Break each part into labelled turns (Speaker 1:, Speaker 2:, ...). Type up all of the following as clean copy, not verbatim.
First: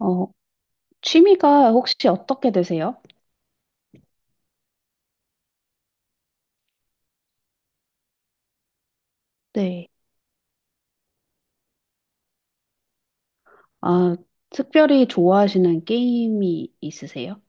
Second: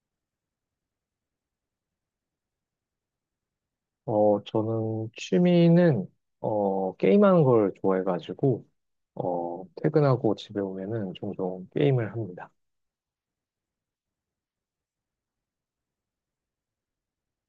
Speaker 1: 어, 취미가 혹시 어떻게 되세요?
Speaker 2: 저는 취미는, 게임하는 걸 좋아해가지고,
Speaker 1: 네.
Speaker 2: 퇴근하고 집에 오면은 종종 게임을 합니다.
Speaker 1: 아, 특별히 좋아하시는 게임이 있으세요?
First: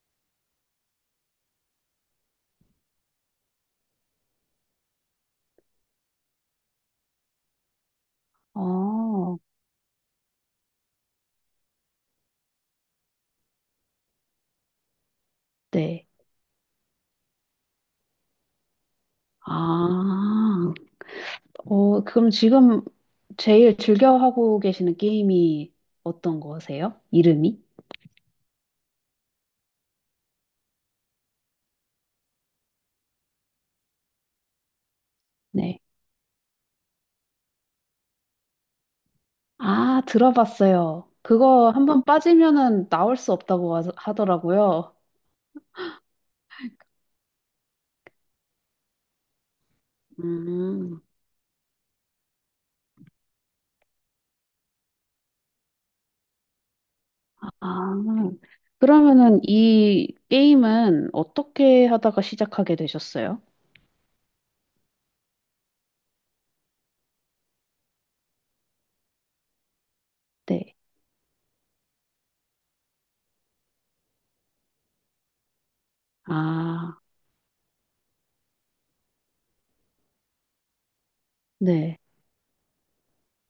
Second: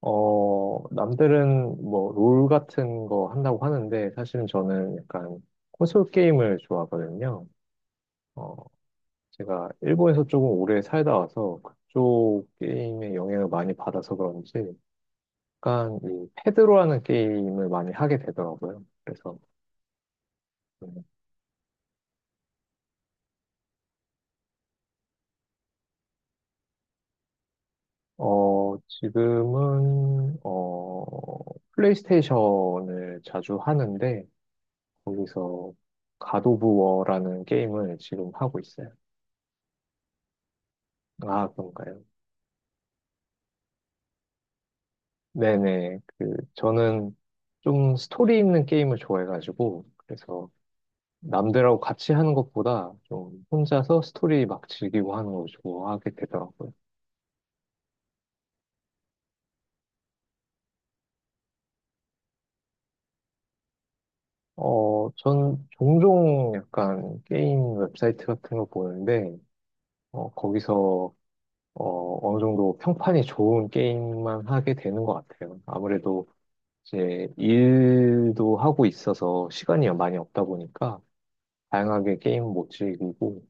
Speaker 2: 남들은 뭐, 롤 같은 거 한다고 하는데, 사실은 저는 약간 콘솔 게임을 좋아하거든요. 어,
Speaker 1: 아,
Speaker 2: 제가 일본에서 조금 오래 살다 와서 그쪽 게임에 영향을 많이 받아서 그런지, 약간
Speaker 1: 네.
Speaker 2: 이 패드로 하는 게임을 많이 하게 되더라고요. 그래서,
Speaker 1: 아,
Speaker 2: 음,
Speaker 1: 그럼 지금 제일 즐겨 하고 계시는 게임이 어떤 거세요? 이름이?
Speaker 2: 지금은 플레이스테이션을 자주 하는데, 거기서
Speaker 1: 네.
Speaker 2: 갓 오브 워라는 게임을 지금 하고 있어요.
Speaker 1: 아, 들어봤어요.
Speaker 2: 아,
Speaker 1: 그거
Speaker 2: 그런가요?
Speaker 1: 한번 빠지면은 나올 수 없다고 하더라고요.
Speaker 2: 네네. 그, 저는 좀 스토리 있는 게임을 좋아해가지고, 그래서
Speaker 1: 음,
Speaker 2: 남들하고 같이 하는 것보다 좀 혼자서 스토리 막 즐기고 하는 걸 좋아하게 되더라고요.
Speaker 1: 아, 그러면은 이 게임은 어떻게 하다가 시작하게 되셨어요?
Speaker 2: 전 종종 약간 게임 웹사이트 같은 거 보는데,
Speaker 1: 네.
Speaker 2: 거기서 어느 정도 평판이 좋은 게임만 하게 되는 것 같아요. 아무래도
Speaker 1: 아,
Speaker 2: 이제 일도 하고 있어서 시간이 많이 없다 보니까
Speaker 1: 네.
Speaker 2: 다양하게 게임 못 즐기고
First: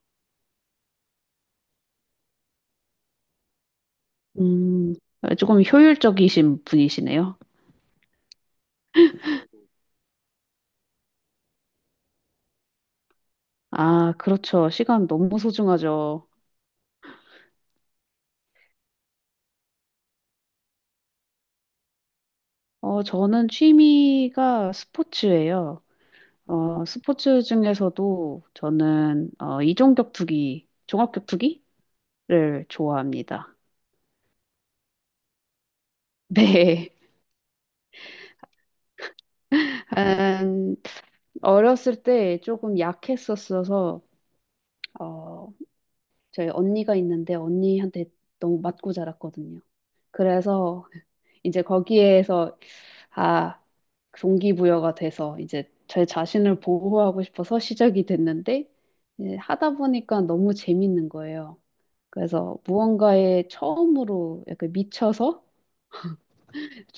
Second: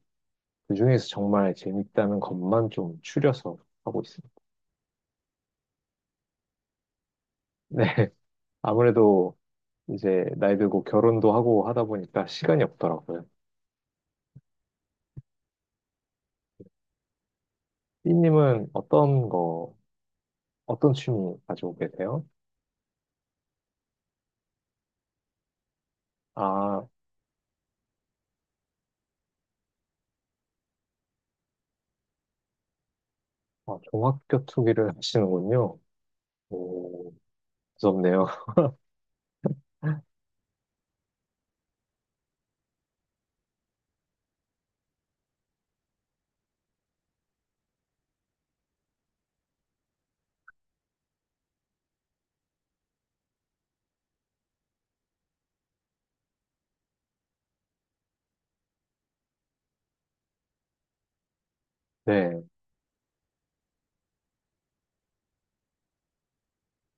Speaker 2: 그중에서 정말 재밌다는 것만 좀 추려서 하고 있습니다.
Speaker 1: 음, 조금 효율적이신 분이시네요.
Speaker 2: 네. 아무래도 이제 나이 들고 결혼도 하고 하다 보니까 시간이 없더라고요.
Speaker 1: 아, 그렇죠. 시간 너무 소중하죠.
Speaker 2: 삐님은 어떤 거, 어떤 취미 가지고 계세요?
Speaker 1: 어, 저는 취미가 스포츠예요. 어,
Speaker 2: 아,
Speaker 1: 스포츠 중에서도 저는 이종격투기, 종합격투기를 좋아합니다.
Speaker 2: 아, 종합격투기를 하시는군요.
Speaker 1: 네.
Speaker 2: 오, 무섭네요.
Speaker 1: 음, 어렸을 때 조금 약했었어서 어, 저희 언니가 있는데 언니한테 너무 맞고 자랐거든요. 그래서 이제 거기에서 아, 동기부여가 돼서 이제 제 자신을 보호하고 싶어서 시작이 됐는데 이제 하다 보니까 너무 재밌는 거예요.
Speaker 2: 네.
Speaker 1: 그래서 무언가에 처음으로 약간 미쳐서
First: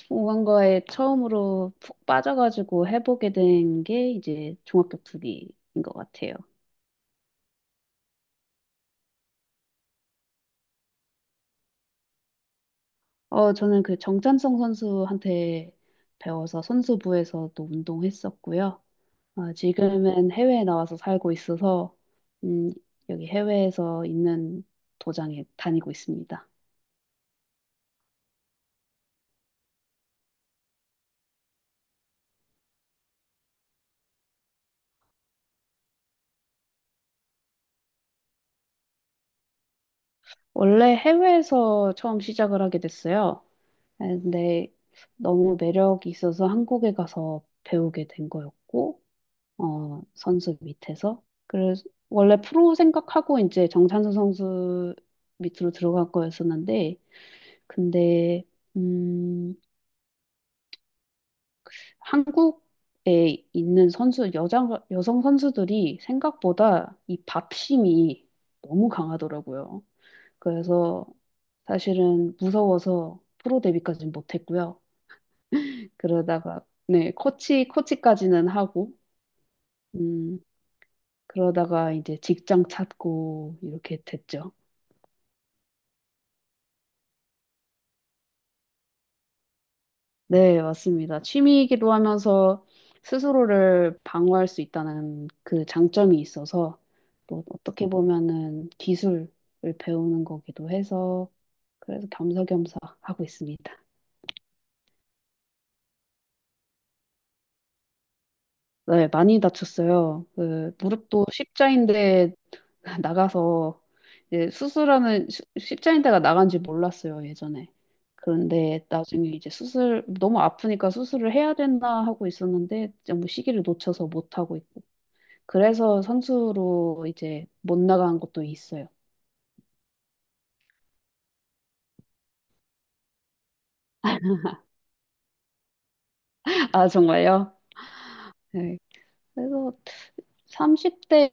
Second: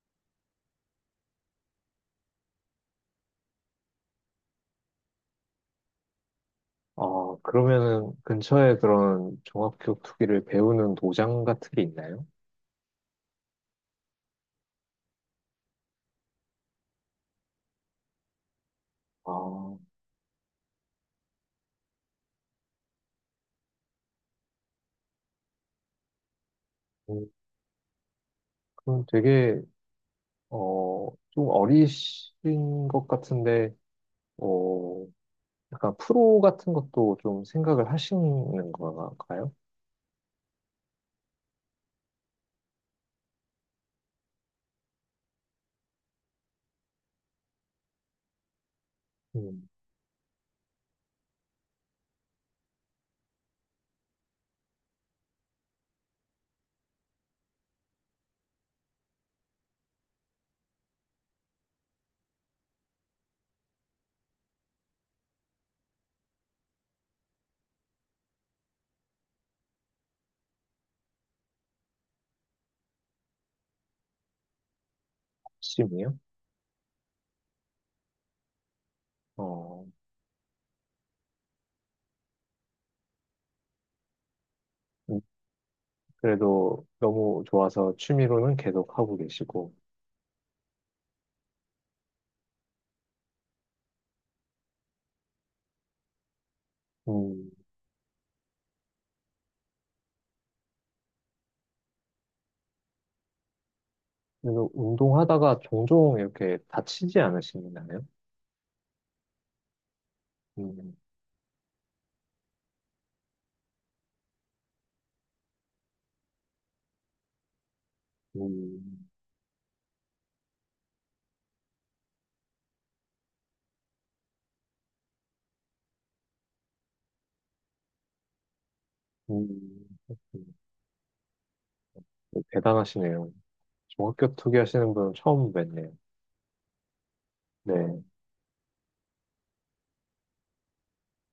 Speaker 1: 무언가에 처음으로 푹 빠져가지고 해보게 된 게 이제 종합격 투기인 것 같아요.
Speaker 2: 그러면은 근처에 그런 종합기억 투기를 배우는 도장 같은 게 있나요?
Speaker 1: 어, 저는 그 정찬성 선수한테 배워서 선수부에서도 운동했었고요. 아,
Speaker 2: 아,
Speaker 1: 지금은 해외에 나와서 살고 있어서, 음, 여기 해외에서 있는 도장에 다니고 있습니다.
Speaker 2: 음, 그럼 되게, 좀 어리신 것 같은데, 어, 약간 프로 같은 것도 좀 생각을 하시는 건가요?
Speaker 1: 원래 해외에서 처음 시작을 하게 됐어요. 아, 근데 너무 매력이 있어서 한국에 가서 배우게 된 거였고,
Speaker 2: 음,
Speaker 1: 어, 선수 밑에서. 그래서 원래 프로 생각하고 이제 정찬수 선수 밑으로 들어갈 거였었는데, 근데, 음, 한국에 있는 선수, 여자, 여성 선수들이 생각보다 이 밥심이 너무 강하더라고요. 그래서 사실은 무서워서 프로 데뷔까지는 못했고요.
Speaker 2: 취미요?
Speaker 1: 그러다가, 네, 코치까지는 하고,
Speaker 2: 어,
Speaker 1: 음, 그러다가 이제 직장 찾고 이렇게 됐죠.
Speaker 2: 음, 그래도 너무 좋아서 취미로는 계속 하고 계시고,
Speaker 1: 네, 맞습니다. 취미이기도 하면서 스스로를 방어할 수 있다는 그 장점이 있어서 또
Speaker 2: 음,
Speaker 1: 어떻게 보면은 기술을 배우는 거기도 해서 그래서 겸사겸사 하고 있습니다.
Speaker 2: 그래도 운동하다가 종종 이렇게 다치지 않으시나요?
Speaker 1: 네, 많이 다쳤어요. 그
Speaker 2: 음,
Speaker 1: 무릎도 십자인대 나가서 이제 수술하는 십자인대가 나간지 몰랐어요, 예전에. 그런데
Speaker 2: 음.
Speaker 1: 나중에 이제 수술 너무 아프니까 수술을 해야 된다 하고 있었는데 너무 시기를 놓쳐서 못 하고 있고 그래서 선수로 이제 못 나간 것도 있어요.
Speaker 2: 그렇군요. 대단하시네요. 저 학교 투기 하시는 분은 처음 뵀네요.
Speaker 1: 아, 정말요?
Speaker 2: 네.
Speaker 1: 네. 그래서 30대라서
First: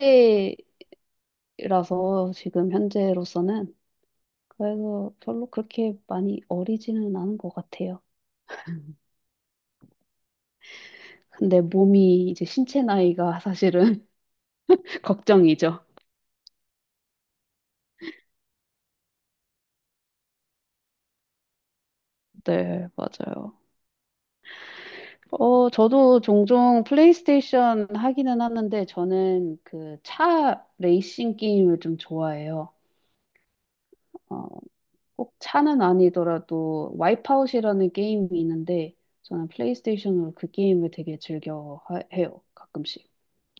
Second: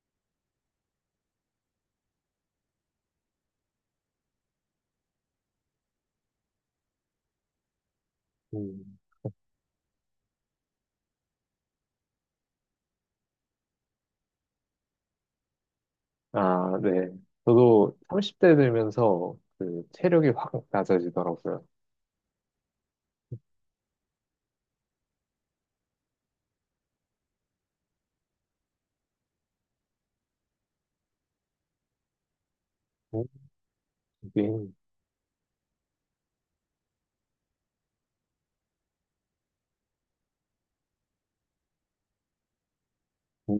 Speaker 1: 지금 현재로서는 그래서 별로 그렇게 많이 어리지는 않은 것 같아요.
Speaker 2: 음,
Speaker 1: 근데 몸이 이제 신체 나이가 사실은 걱정이죠.
Speaker 2: 아, 네. 저도 30대 들면서 그 체력이 확 낮아지더라고요.
Speaker 1: 네, 맞아요. 어, 저도 종종 플레이스테이션 하기는 하는데 저는 그 차 레이싱 게임을 좀 좋아해요.
Speaker 2: 음,
Speaker 1: 어,
Speaker 2: 이게,
Speaker 1: 꼭 차는 아니더라도 와이프아웃이라는 게임이 있는데 저는 플레이스테이션으로 그 게임을 되게 즐겨 해요. 가끔씩.
Speaker 2: 음,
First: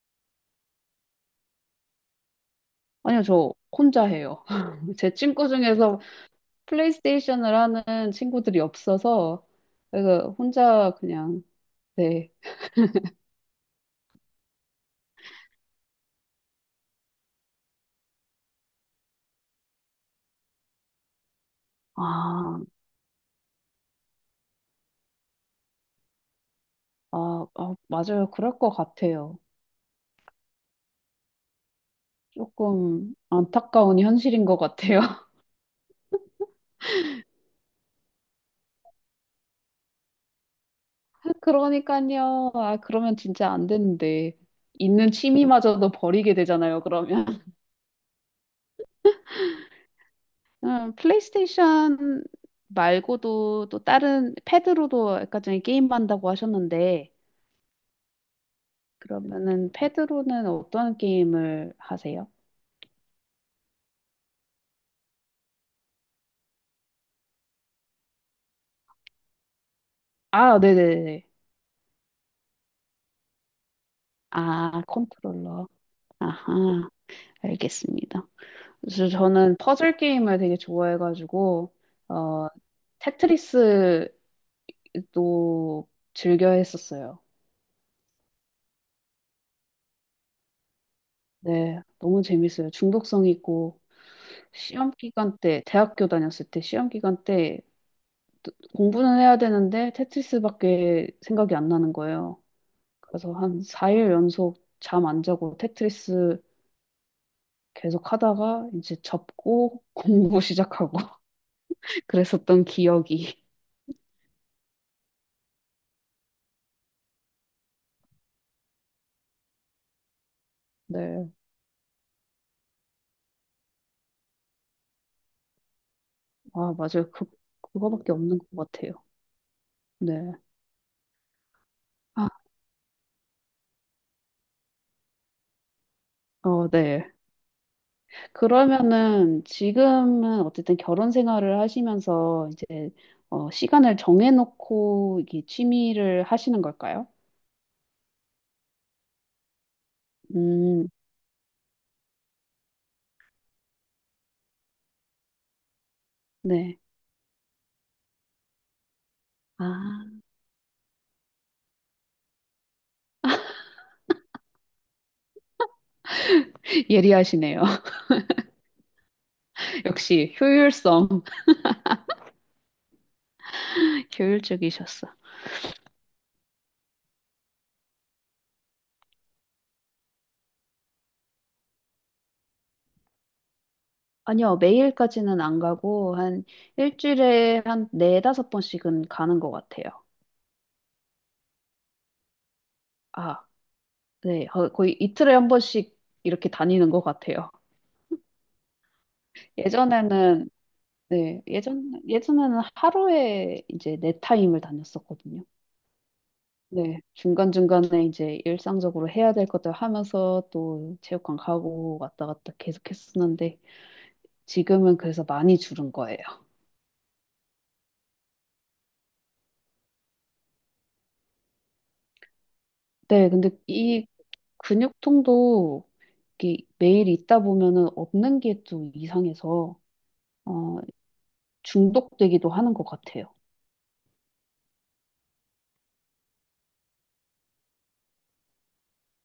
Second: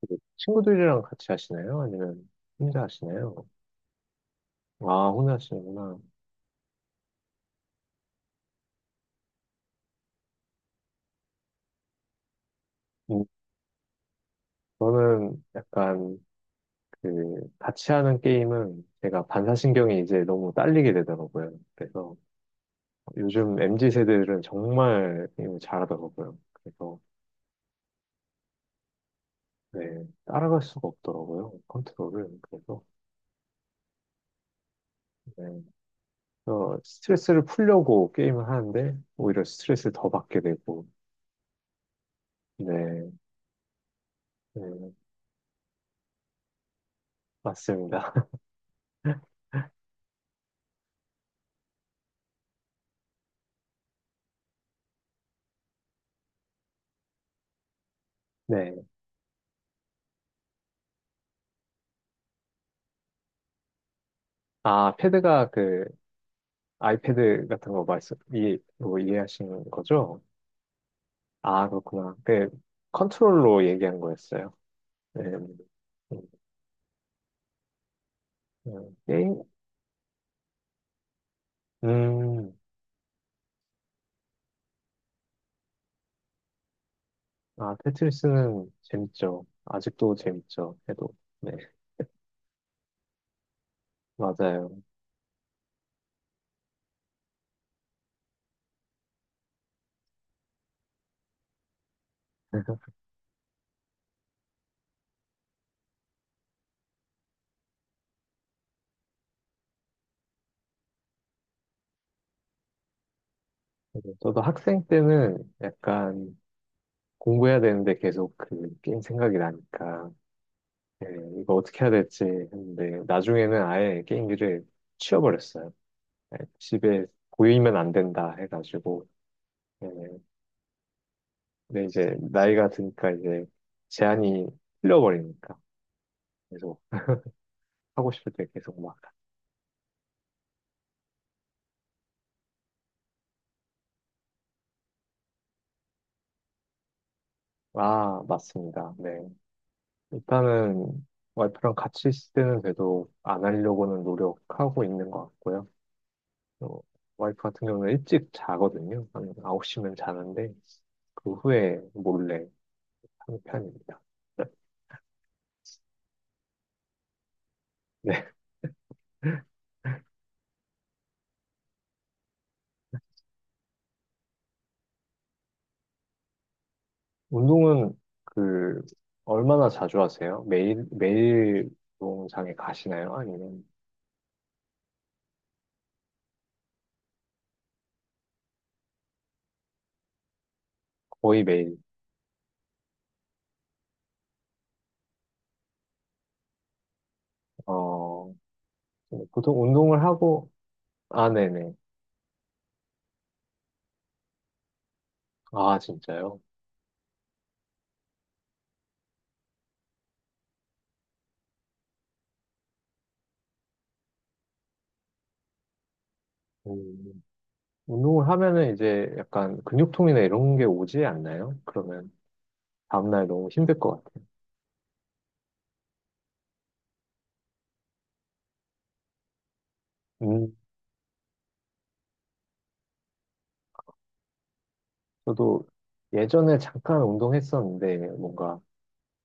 Speaker 2: 그 친구들이랑 같이 하시나요? 아니면 혼자
Speaker 1: 아니요,
Speaker 2: 하시나요?
Speaker 1: 저 혼자 해요.
Speaker 2: 아,
Speaker 1: 제
Speaker 2: 혼자
Speaker 1: 친구
Speaker 2: 하시는구나.
Speaker 1: 중에서 플레이스테이션을 하는 친구들이 없어서 그래서 혼자 그냥 네.
Speaker 2: 음, 저는 약간 그 같이 하는 게임은 제가 반사신경이 이제 너무 딸리게 되더라고요. 그래서
Speaker 1: 아,
Speaker 2: 요즘 MZ 세대들은 정말 게임을 잘하더라고요. 그래서
Speaker 1: 아, 아, 맞아요. 그럴 것 같아요.
Speaker 2: 네, 따라갈 수가 없더라고요, 컨트롤을. 그래서,
Speaker 1: 조금 안타까운 현실인 것 같아요.
Speaker 2: 네. 그래서 스트레스를 풀려고 게임을 하는데, 오히려 스트레스를 더 받게 되고,
Speaker 1: 그러니까요. 아,
Speaker 2: 네,
Speaker 1: 그러면 진짜 안 되는데.
Speaker 2: 네,
Speaker 1: 있는 취미마저도 버리게 되잖아요, 그러면.
Speaker 2: 맞습니다.
Speaker 1: 플레이스테이션 말고도 또 다른 패드로도 아까 전에 게임 한다고 하셨는데
Speaker 2: 네.
Speaker 1: 그러면은 패드로는 어떤 게임을 하세요?
Speaker 2: 아, 패드가 그, 아이패드 같은 거 말씀, 뭐 이해하시는 거죠?
Speaker 1: 아, 네네네.
Speaker 2: 아, 그렇구나. 그, 컨트롤로 얘기한 거였어요.
Speaker 1: 아,
Speaker 2: 네. 음,
Speaker 1: 컨트롤러. 아하, 알겠습니다. 그래서
Speaker 2: 게임?
Speaker 1: 저는 퍼즐 게임을 되게 좋아해가지고 어,
Speaker 2: 음,
Speaker 1: 테트리스도 즐겨 했었어요.
Speaker 2: 아, 테트리스는 재밌죠. 아직도 재밌죠. 해도. 네,
Speaker 1: 네, 너무 재밌어요. 중독성 있고
Speaker 2: 맞아요.
Speaker 1: 시험 기간 때, 대학교 다녔을 때 시험 기간 때 공부는 해야 되는데 테트리스밖에 생각이 안 나는 거예요. 그래서 한 4일 연속 잠 안 자고 테트리스 계속 하다가 이제 접고 공부 시작하고 그랬었던 기억이.
Speaker 2: 맞아요. 저도 학생 때는 약간 공부해야 되는데 계속 그 게임 생각이 나니까 예,
Speaker 1: 네.
Speaker 2: 이거 어떻게 해야 될지 했는데 나중에는 아예 게임기를 치워버렸어요. 예,
Speaker 1: 아,
Speaker 2: 집에
Speaker 1: 맞아요. 그,
Speaker 2: 보이면 안
Speaker 1: 그거밖에
Speaker 2: 된다
Speaker 1: 없는 것 같아요.
Speaker 2: 해가지고 예,
Speaker 1: 네.
Speaker 2: 근데 이제
Speaker 1: 아,
Speaker 2: 나이가 드니까 이제 제한이 풀려버리니까
Speaker 1: 어,
Speaker 2: 계속
Speaker 1: 네.
Speaker 2: 하고 싶을 때 계속 막
Speaker 1: 그러면은 지금은 어쨌든 결혼 생활을 하시면서 이제 어, 시간을 정해놓고 이게 취미를 하시는 걸까요?
Speaker 2: 아, 맞습니다. 네.
Speaker 1: 음,
Speaker 2: 일단은 와이프랑 같이 있을 때는 그래도 안 하려고는 노력하고 있는 것 같고요.
Speaker 1: 네.
Speaker 2: 어, 와이프 같은 경우는 일찍 자거든요. 한 9시면
Speaker 1: 아,
Speaker 2: 자는데 그 후에 몰래 하는 편입니다.
Speaker 1: 예리하시네요.
Speaker 2: 네.
Speaker 1: 역시 효율성, 효율적이셨어.
Speaker 2: 운동은 그 얼마나 자주 하세요? 매일 매일 운동장에 가시나요? 아니면
Speaker 1: 아니요, 매일까지는 안 가고, 한 일주일에 한 네다섯 번씩은 가는 것 같아요.
Speaker 2: 거의 매일?
Speaker 1: 아, 네. 거의 이틀에 한 번씩 이렇게 다니는 것 같아요.
Speaker 2: 어 보통 운동을
Speaker 1: 예전에는,
Speaker 2: 하고 아,
Speaker 1: 네,
Speaker 2: 네네.
Speaker 1: 예전에는 하루에 이제 네 타임을 다녔었거든요.
Speaker 2: 아, 진짜요?
Speaker 1: 네, 중간중간에 이제 일상적으로 해야 될 것들 하면서 또 체육관 가고 왔다 갔다 계속 했었는데, 지금은 그래서 많이 줄은 거예요.
Speaker 2: 음, 운동을 하면은 이제 약간 근육통이나 이런 게 오지 않나요? 그러면 다음날
Speaker 1: 네,
Speaker 2: 너무
Speaker 1: 근데
Speaker 2: 힘들 것
Speaker 1: 이
Speaker 2: 같아요.
Speaker 1: 근육통도 이게 매일 있다 보면은 없는 게 좀 이상해서
Speaker 2: 음,
Speaker 1: 어, 중독되기도 하는 것 같아요.
Speaker 2: 저도 예전에 잠깐 운동했었는데 뭔가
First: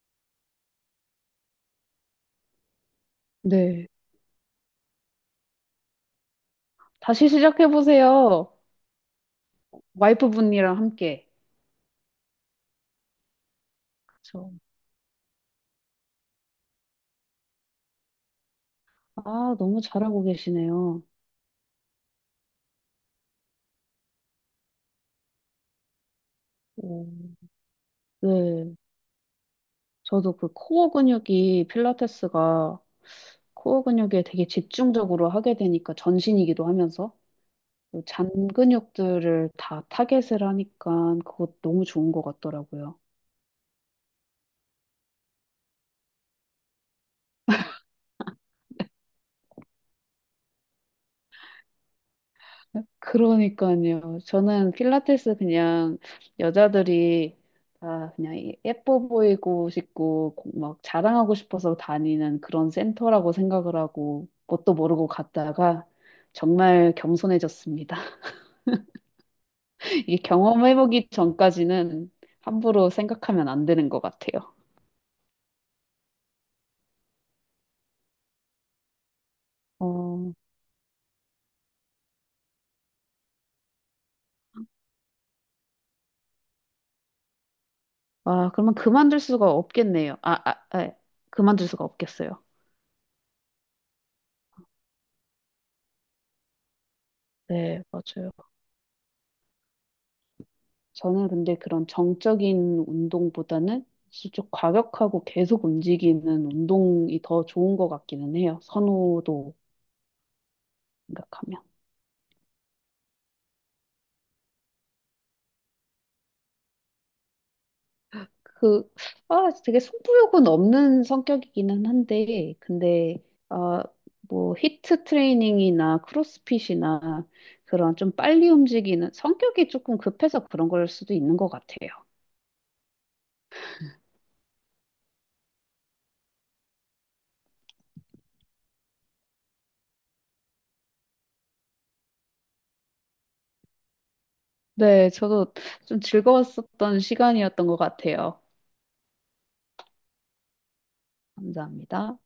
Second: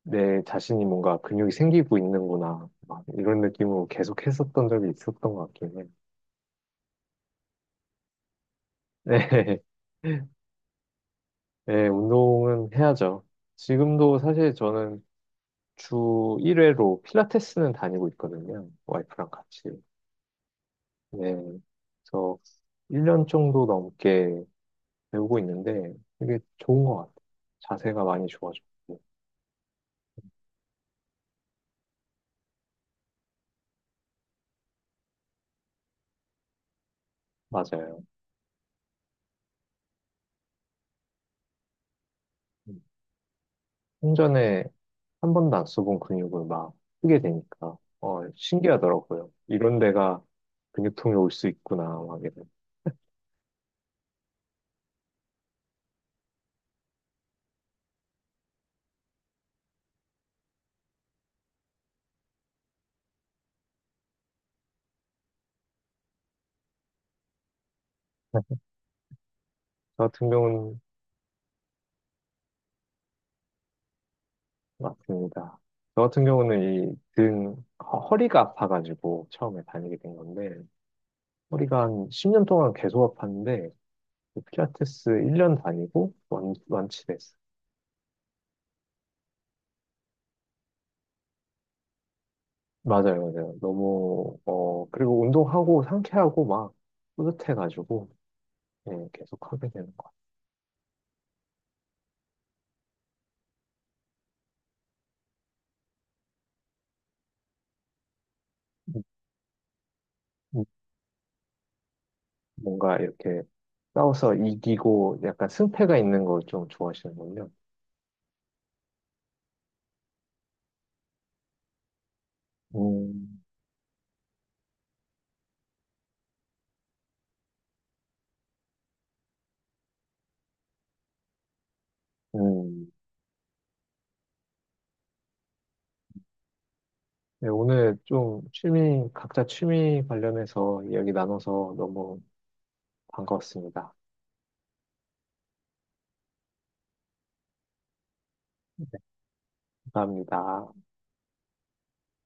Speaker 2: 내 자신이 뭔가 근육이 생기고 있는구나 막 이런 느낌으로
Speaker 1: 네.
Speaker 2: 계속 했었던 적이 있었던 것 같긴 해요.
Speaker 1: 다시 시작해보세요.
Speaker 2: 네,
Speaker 1: 와이프분이랑 함께.
Speaker 2: 네, 운동은 해야죠. 지금도
Speaker 1: 그
Speaker 2: 사실 저는 주 1회로 필라테스는 다니고 있거든요. 와이프랑
Speaker 1: 아,
Speaker 2: 같이.
Speaker 1: 너무 잘하고 계시네요.
Speaker 2: 네, 그래서 1년 정도 넘게 배우고 있는데 되게 좋은 것 같아요.
Speaker 1: 음,
Speaker 2: 자세가 많이
Speaker 1: 네.
Speaker 2: 좋아졌고.
Speaker 1: 저도 그 코어 근육이 필라테스가 코어 근육에 되게 집중적으로 하게 되니까 전신이기도 하면서
Speaker 2: 맞아요.
Speaker 1: 잔 근육들을 다 타겟을 하니까 그것 너무 좋은 것
Speaker 2: 음.
Speaker 1: 같더라고요.
Speaker 2: 생전에 한 번도 안 써본 근육을 막 쓰게 되니까 신기하더라고요. 이런 데가 근육통이 올 수 있구나 막 이런.
Speaker 1: 그러니까요. 저는 필라테스 그냥 여자들이 다 그냥 예뻐 보이고 싶고 막 자랑하고 싶어서 다니는 그런 센터라고 생각을 하고 뭣도 모르고 갔다가 정말 겸손해졌습니다.
Speaker 2: 저
Speaker 1: 이게
Speaker 2: 같은 경우는
Speaker 1: 경험해보기 전까지는 함부로 생각하면 안 되는 것 같아요.
Speaker 2: 맞습니다. 저 같은 경우는 이등 허리가 아파가지고 처음에 다니게 된
Speaker 1: 어,
Speaker 2: 건데 허리가 한 10년 동안 계속 아팠는데 그 필라테스 1년 다니고 완치됐어요.
Speaker 1: 아, 그러면 그만둘 수가 없겠네요. 아, 아, 아, 그만둘 수가 없겠어요.
Speaker 2: 맞아요, 맞아요. 너무 그리고 운동하고 상쾌하고 막
Speaker 1: 네,
Speaker 2: 뿌듯해가지고
Speaker 1: 맞아요.
Speaker 2: 예, 계속 하게 되는 것 같아요.
Speaker 1: 저는 근데 그런 정적인 운동보다는 좀 과격하고 계속 움직이는 운동이 더 좋은 것 같기는 해요.
Speaker 2: 음,
Speaker 1: 선호도
Speaker 2: 음,
Speaker 1: 생각하면.
Speaker 2: 뭔가 이렇게 싸워서 이기고 약간 승패가 있는 걸 좀 좋아하시는군요.
Speaker 1: 그, 아, 되게 승부욕은 없는 성격이기는 한데, 근데,
Speaker 2: 음,
Speaker 1: 아, 뭐, 히트 트레이닝이나 크로스핏이나 그런 좀 빨리 움직이는 성격이 조금 급해서 그런 걸 수도 있는 것 같아요.
Speaker 2: 음. 네, 오늘 좀 취미, 각자 취미 관련해서 이야기 나눠서 너무 반가웠습니다.
Speaker 1: 네, 저도 좀 즐거웠었던 시간이었던 것 같아요.
Speaker 2: 감사합니다.
Speaker 1: 감사합니다.